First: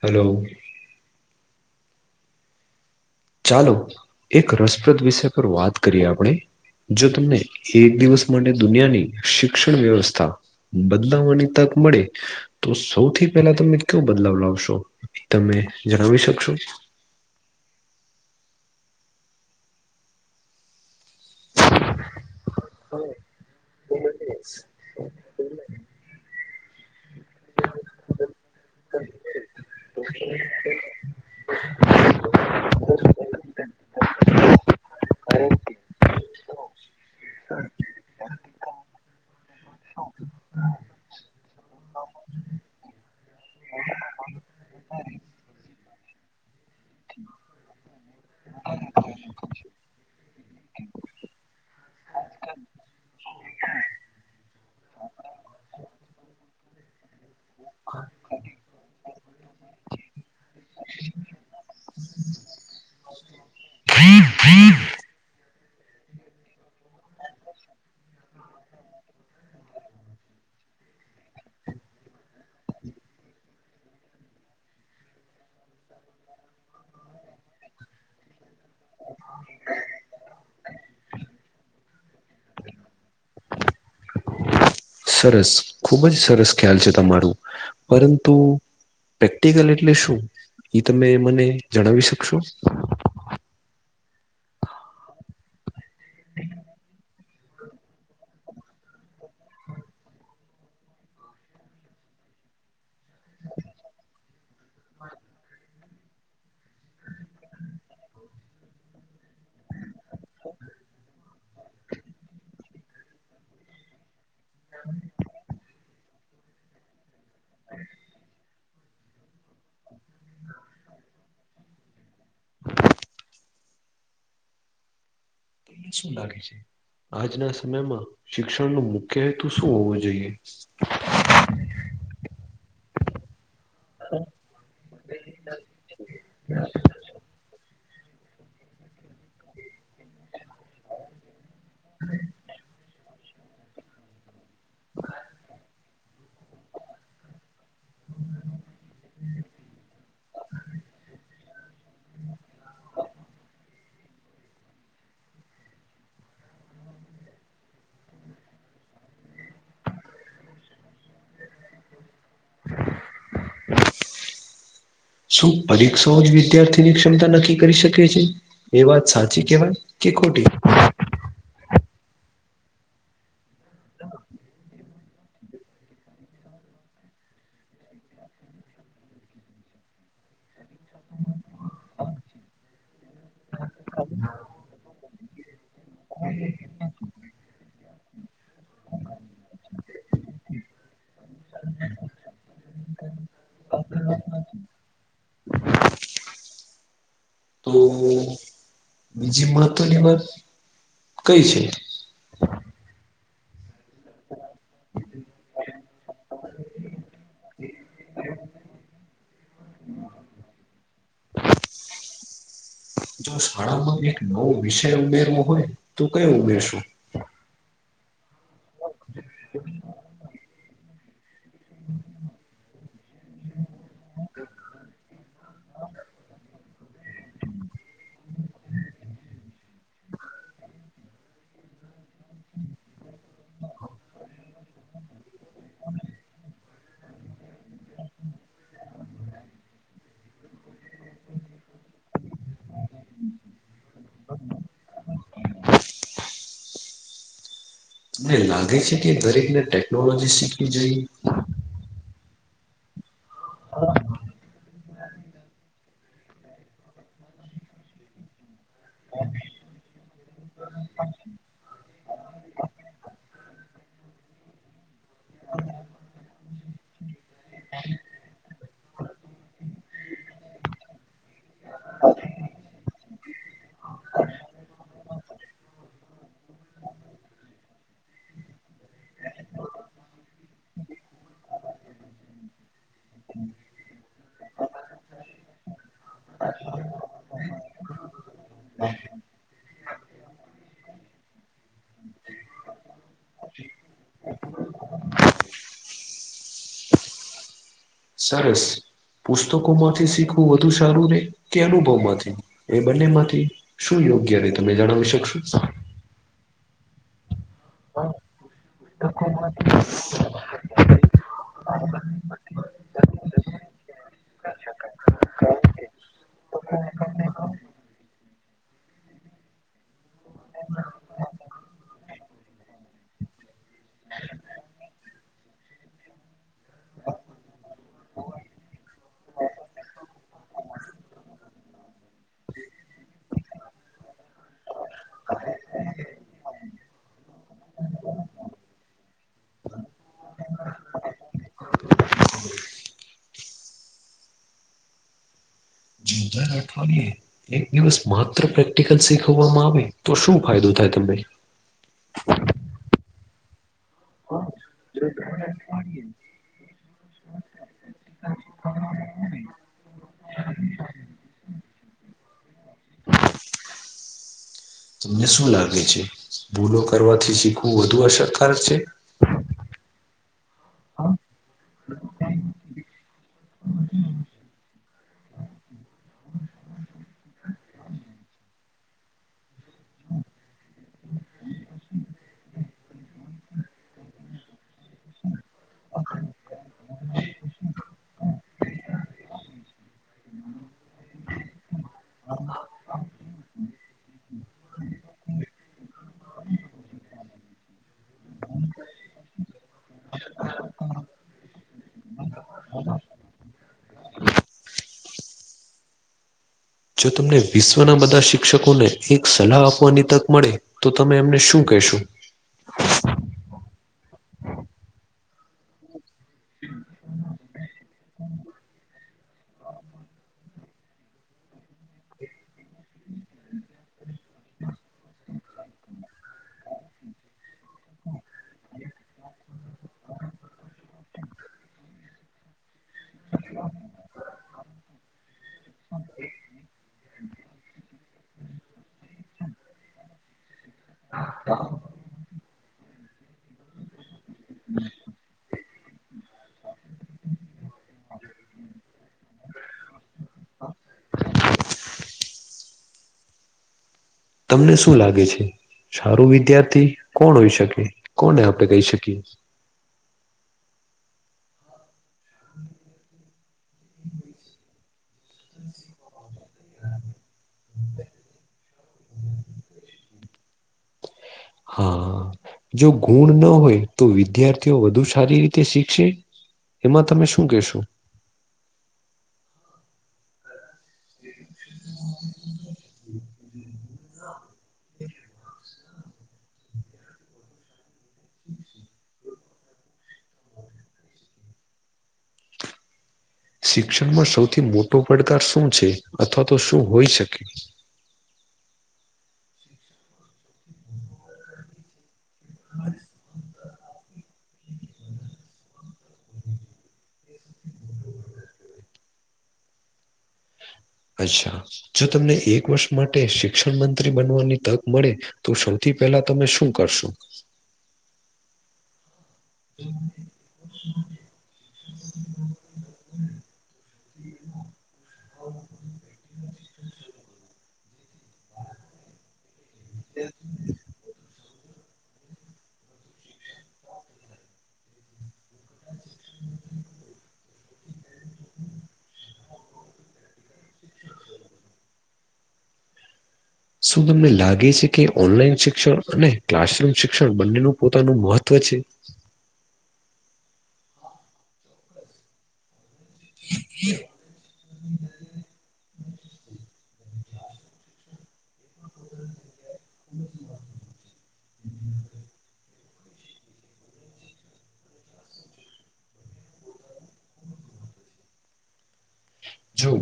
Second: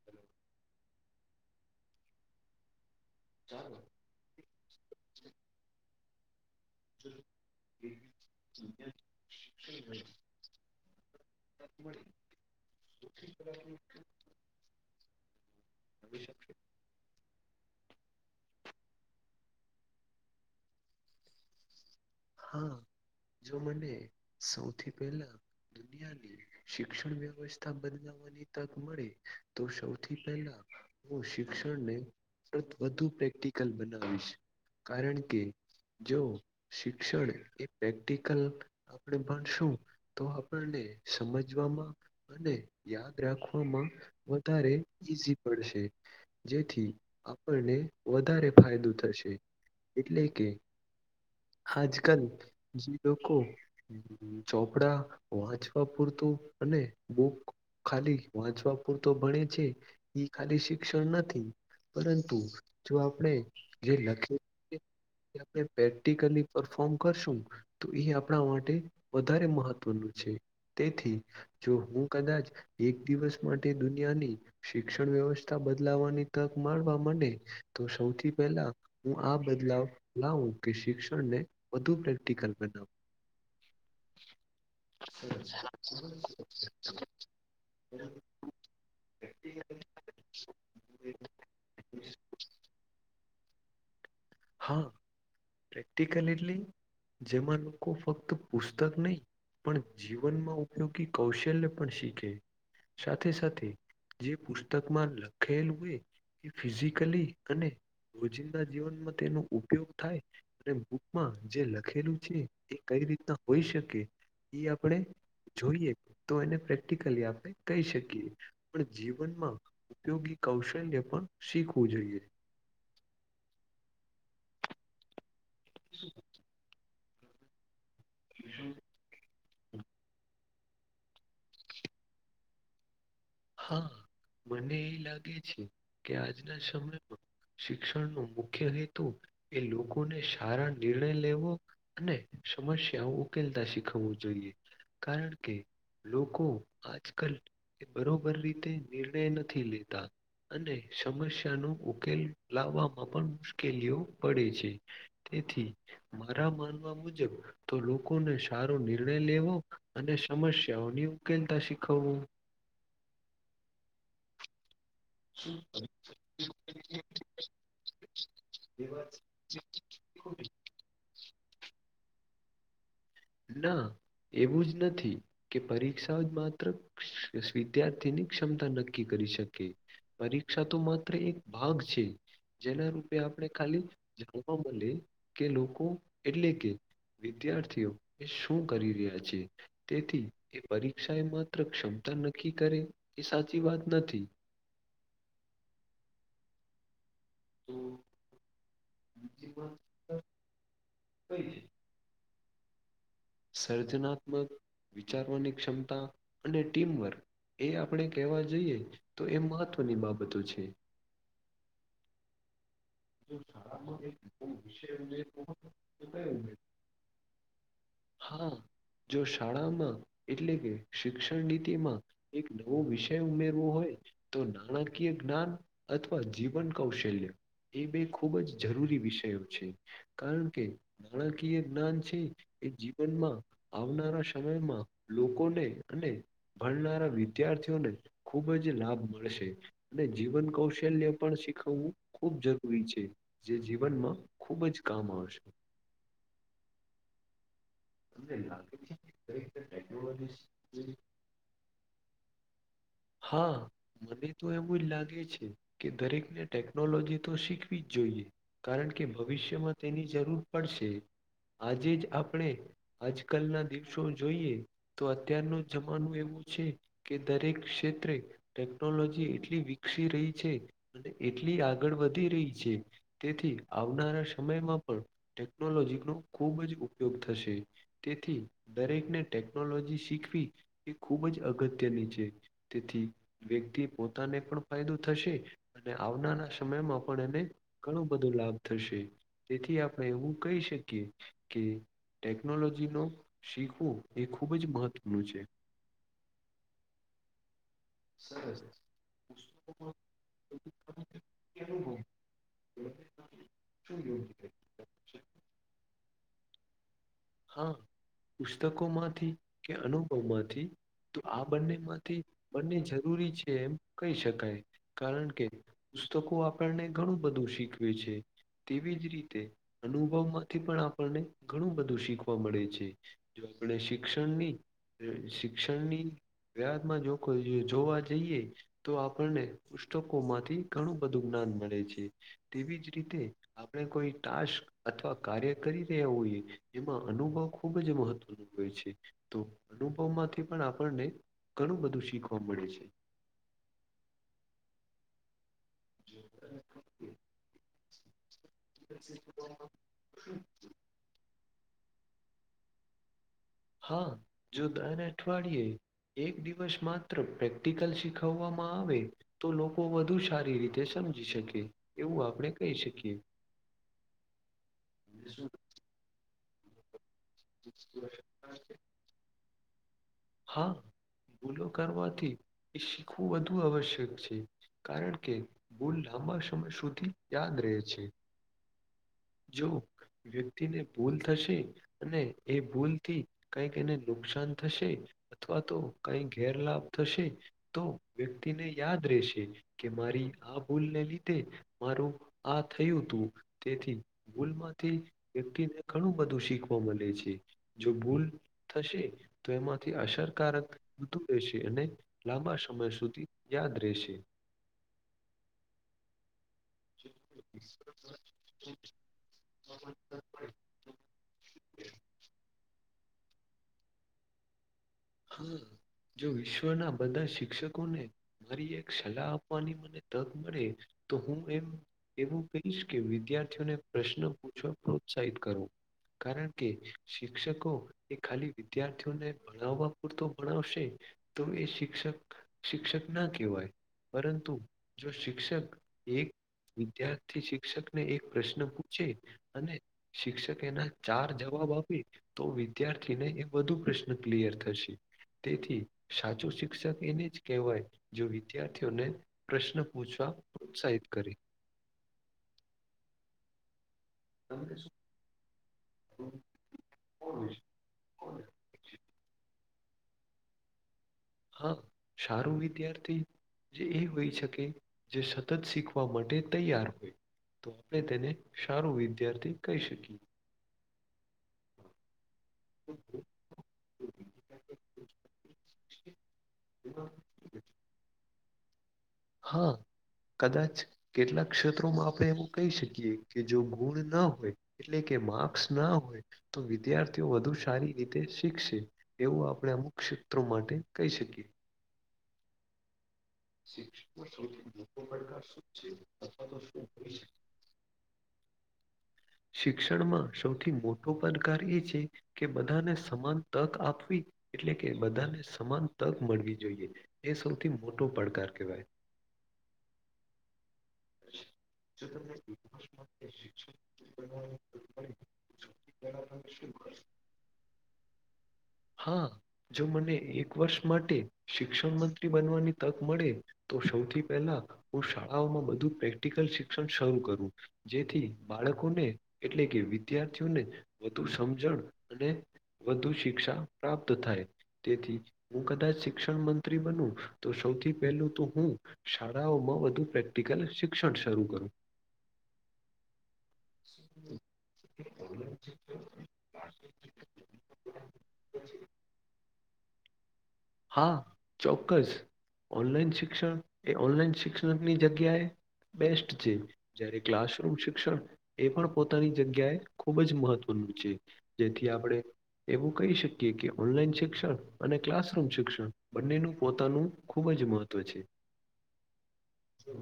Hello. હા ચાલો એક રસપ્રદ વિષય પર વાત કરીએ આપણે. જો તમને એક દિવસ માટે દુનિયાની શિક્ષણ વ્યવસ્થા બદલાવાની તક મળે. તો સૌથી પહેલા તમે કયો બદલાવ લાવશો તમે જણાવી શકશો. હા જો મને સૌથી પહેલા. દુનિયાની શિક્ષણ વ્ય વ્યસ્થા બદલાવાની તક મળે તો સૌથી પહેલા. હું શિક્ષણ ને વધુ પ્રેક્ટ કલ બનાવીશ કારણ કે જો. શિક્ષણ એ પ્રેક્ટિકલ. આપણે ભાણશું તો આપણને સમજવામાં. અને યાદ રાખવામાં વધારે ઈઝી પડશે. જેથી આપણને વધારે ફાયદો થશે એટલે કે આજ કલ જીલોકો. ચોપડા વાંચવા પૂરતું અને બુક. ખાલી વાંચવા પૂરતો ભણે છે, ઇ ખાલી શિક્ષણ નથી. પરંતુ જો આપણે જે લખી આપણે પ્રેક્ટિકલી. પરફોમ કરશું તો એ આપણા માટે વધારે મહત્વનું છે તેથી જો હું કદાચ એક દિવસ માટે દુનિયાની શિક્ષણ વ્યવસ્થા બદલાવાની તક માળવા મડે તો સૌથી પહેલા હું આ બદલાવ લાવું. શિક્ષને વધુ પ્રેક્ટિકલ બનાવુ. સરસ ખુબ જ સરસ ખ્યાલ છે, તમારું પરંતુ પ્રેક્ટિકલ એટલે શું? એ તમે મને જણાવી શકશો. હા પ્રેક્ટિકલ એટલી જેમાં લોકો ફક્ત પુસ્તક નહી. પણ જીવનમાં ઉપયોગી કૌશલ્ય પણ શીખે સાથે સાથે. જે પુસ્તકમાં લખેલું હોય એ ફિઝિકલી અને રોજિંદા જીવનમાં તેનો ઉપયોગ થાય. અને બુકમાં જે લખેલું છે, એ કઈ રીતના હોઈ શકે એ આપણે. જોઈએ તો એને પ્રેક્ટિકલી આપણે કહી શકીએ પણ જીવનમાં. ઉપયોગી કૌશલ્ય પણ શીખવું જોઈએ. શું લાગે છે આજના સમયમાં શિક્ષણ ન મુખ્ય હેતુ શું હોવો જોઈએ. [inaudible] હા મને એ લાગે છે કે આજના સમયમાં. શિક્ષણનો મુખ્ય હેતુ એ લોકોને સારા નિર્ણય લેવો. અને સમસ્યા ઉકેલતા શીખવવું જોઈએ. કારણ કે લોકો આજ કલ બરોબર રીતે નિર્ણય નથી લેતા. અને સમસ્યાનો ઉકેલ લાવવામાં પણ મુશ્કેલીઓ પડે છે. તેથી મારા માનવા મુજબ તો લોકોને સારો નિર્ણય લેવો અને સમસ્યાઓની ઉકેલતા શીખવવો. શું પરીક્ષાઓ જ વિદ્યાર્થીની ક્ષમતા નક્કી કરી શકે છે. એ વાત સાચી કવાય કે ખોટી. ના એવું જ નથી. કે પરીક્ષાઓ જ માત્ર વિદ્યાર્થીની ક્ષમતા નક્કી કરી શકે. પરીક્ષા તો માત્ર એક ભાગ છે. જેના રૂપે આપણે ખાલી જાણવા મળે કે લોકો એટલે કે વિદ્યાર્થીઓ એ શું કરી રહ્યા છે. તેથી એ પરીક્ષા એ માત્ર ક્ષમતા નક્કી કરે એ સાચી વાત નથી. તો હમ્મ. બીજી મહત્વની વાત કઈ છે. સર્જનાત્મક વિચારવાની ક્ષમતા અને ટીમવર્ક. એ આપણે કેવા જઈએ તો એ મહત્વની બાબતો છે. જો શાળામાં એક નવો વિષય ઉમેરવો હોય તો કયો ઉમેરશું. હા જો શાળામાં એટલે કે શિક્ષણ નીતિમાં એક નવો વિષય ઉમેરવો હોય તો નાણાકીય જ્ઞાન અથવા જીવન કૌશલ્ય એ બે ખૂબ જ જરૂરી વિષયો છે કારણ કે નાણાકીય જ્ઞાન છે એ જીવનમાં આવનારા સમયમાં લોકોને અને ભણનારા વિદ્યાર્થીઓને ખૂબ જ લાભ મળશે. અને જીવન કૌશલ્ય પણ શીખવવું ખુબ જરૂ છે જે જીવનમાં ખુબ જ કામ આવશે. તમને લાગે છે કે દરેક ને ટેકનોલોજી શીખવી જોઈએ હા મને તો એવું જ લાગે છે કે દરેકને ટેકનોલોજી તો શીખવી જ જોઈએ. કારણ કે ભવિષ્યમાં તેની જરૂર પડશે આજે જ આપણે આજ કલ ના દિવસો જોઈએ તો અત્યારનું જમાનું એવું છે કે દરેક ક્ષેત્રે ટેકનોલોજી એટલી વિકસી રહી છે અને એટલી આગળ વધી રહી છે. તેથી આવનારા સમયમાં પણ ટેકનોલોજીનો ખૂબ જ ઉપયોગ થશે તેથી દરેકને ટેકનોલોજી શીખવી એ ખૂબ જ અગત્યની છે તેથી વ્યક્તિ પોતાને પણ ફાયદો થશે અને આવનારા સમયમાં પણ એને ઘણું બધું લાભ થશે. તેથી આપણે એવું કહી શકીએ કે ટેક્નોલોજીનો શીખવું એ ખુબ જ મહત્વનું છે. સરસ પુસ્તકો પુસ્તકોમાં માંથી શીખવું વધુ સારું રે કે અનુભવ અનુભવમાંથી એ બંને માંથી શું યોગ્ય રે તમે જણાવી શકશો. હા પુસ્તકો માંથી કે અનુભવમાંથી તો આ બંને માંથી બંને જરૂરી છે એમ કહી શકાય કારણ કે પુસ્તકો આપણને ઘણું બધું શીખવે છે. તેવી જ રીતે અનુભવ માંથી પણ આપણને ઘણું બધું શીખવા મળે છે. જો આપણે શિક્ષણની શિક્ષણની વ્યાજમાં જો કોઈ જોવા જઈએ તો આપણને પુસ્તકો માંથી ઘણું બધું જ્ઞાન મળે છે તેવી જ રીતે આપણે કોઈ ટાશક અથવા કાર્ય કરી રહ્યા હોઈએ એમાં અનુભવ ખૂબ જ મહત્વનો હોય છે તો અનુભવમાંથી પણ આપણને ઘણું બધું શીખવા મળે છે જો દર અઠવાડિયે [inaudible] [unintelligible] માત્ર પ્રેક્ટિકલ શીખવવામાં આવે તો શું ફાયદો થાય તમને હા જો દર અઠવાડિયે એક દિવસ માત્ર પ્રેક્ટિકલ શીખવવામાં આવે તો લોકો વધુ સારી રીતે સમજી શકે એવું આપણે કહી શકીએ તમને શું લાગે છે ભૂલો કરવાથી શીખવું વધુ અસરકારક છે હા ભૂલો કરવાથી એ શીખવું વધુ અવશ્યક છે કારણ કે ભૂલ લાંબા સમય સુધી યાદ રહે છે જો વ્યક્તિને ભૂલ થશે અને એ ભૂલ થી કઈક એને નુકસાન થશે અથવા તો કઈ ગેરલાભ થશે તો વ્યક્તિને યાદ રહેશે કે મારી આ ભૂલને લીધે મારું આ થયું હતું તેથી ભૂલમાંથી વ્યક્તિને ઘણું બધું શીખવા મળે છે જો ભૂલ થશે તો એમાંથી અસરકારક વધું રહેશે અને લાંબા સમય સુધી યાદ રહેશે જો તમને વિશ્વના બધા શિક્ષકોને એક સલાહ આપવાની તક મળે તો તમે એમને શું કહેશો હા જો વિશ્વના બધા શિક્ષકોને મારી એક સલાહ આપવાની મને તક મળે તો હું એમ એવું કહીશ કે વિદ્યાર્થીઓને પ્રશ્ન પૂછવા પ્રોત્સાહિત કરો કારણ કે શિક્ષકો એ ખાલી વિદ્યાર્થીઓને ભણાવવા પૂરતો ભણાવશે તો એ શિક્ષક શિક્ષક ના કહેવાય પરંતુ જો શિક્ષક એક વિદ્યાર્થી શિક્ષકને એક પ્રશ્ન પૂછે અને શિક્ષકે એના ચાર જવાબ આપી તો વિદ્યાર્થીને એ બધુ પ્રશ્ન ક્લિયર થશે તેથી સાચું શિક્ષક એને જ કહેવાય જો વિદ્યાર્થીઓને પ્રશ્ન પૂછવા પ્રોત્સાહિત કરી તમને શું લાગે છે સારું લાગે? વિદ્યાર્થી કોણ હોઈ શકે કોને કોણ? આપણે કહી શકીએ હા સારું વિદ્યાર્થી જે એ હોય શકે જે સતત શીખવા માટે તૈયાર હોય તો આપણે તેને સારું વિદ્યાર્થી કહી શકીએ હા જો ગુણ ના હોય તો વિદ્યાર્થીઓ વધુ સારી રીતે શીખશે એમાં તમે શું કહેશો હા કદાચ કેટલાક ક્ષેત્રોમાં આપણે એમ કહી શકીએ કે જો ગુણ ન હોય એટલે કે માર્ક્સ ના હોય તો વિદ્યાર્થીઓ વધુ સારી રીતે શીખશે એવું આપણે અમુક ક્ષેત્રો માટે કહી શકીએ શિક્ષણમાં સૌથી મોટો પડકાર શું છે અથવા તો શું હોય શકે શિક્ષણમાં સૌથી મોટો પડકાર એ છે કે બધાને સમાન તક આપવી એટલે કે બધાને સમાન તક મળવી જોઈએ એ સૌથી મોટો પડકાર કહેવાય અચ્છા જો તમને એક વર્ષ માટે શિક્ષણ મંત્રી બનવાની તક મળે તો સૌથી પહેલા તમે શું કરશો હા જો મને એક વર્ષ માટે શિક્ષણ મંત્રી બનવાની તક મળે તો સૌથી પહેલા હું શાળાઓમાં બધું પ્રેક્ટિકલ શિક્ષણ શરૂ કરું જેથી બાળકોને એટલે કે વિદ્યાર્થીઓને વધુ સમજણ અને વધુ શિક્ષા પ્રાપ્ત થાય તેથી હું કદાચ શિક્ષણ મંત્રી બન તો સૌથી પહેલું તો હું શાળાઓમાં વધુ પ્રેક્ટિકલ શિક્ષણ શરૂ કરું. શું તમને લાગે છે કે ઓનલાઈન શિક્ષણ અને ક્લાસરૂમ શિક્ષણ બંનેનું પોતાનું મહત્વ છે? હા ચોક્કસ ઓનલાઈન શિક્ષણ એ ઓનલાઈન શિક્ષણની જગ્યાએ બેસ્ટ છે જયારે ક્લાસરૂમ શિક્ષણ એ પણ પોતાની જગ્યાએ ખૂબ જ મહત્વનું છે જેથી આપણે એવું કહી શકીએ કે ઓનલાઈન શિક્ષણ અને ક્લાસ શ શિક્ષણ બંનેનું પોતાનું ખુબ જ મહત્વ છે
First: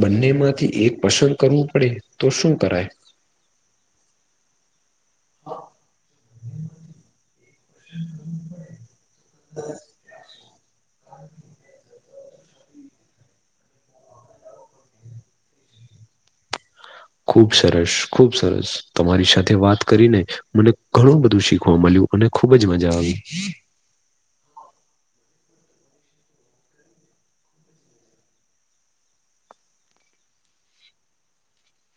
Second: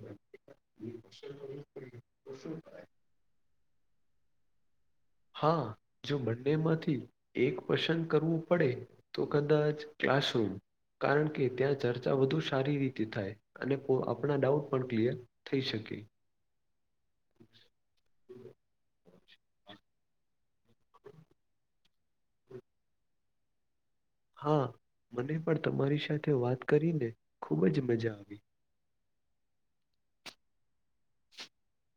બંને માંથી એક પસંદ કરવું પડે તો શું કરાય હા જો બંનેમાંથી એક પસંદ કરવું પડે તો કદાચ ક્લાસરૂમ કારણ કે ત્યાં ચર્ચા વધુ સારી રીતે થાય અને આપણા ડાઉટ પણ ક્લિયર થઈ શકે ખુબ સરસ ખુબ સરસ તમારી સાથે વાત કરીને મને ઘણું બધું શીખવા મળ્યું અને ખુબ જ મજા આવી હા મને પણ તમારી સાથે વાત કરીને ખૂબ જ મજા આવી [unintelligible] [inaudible]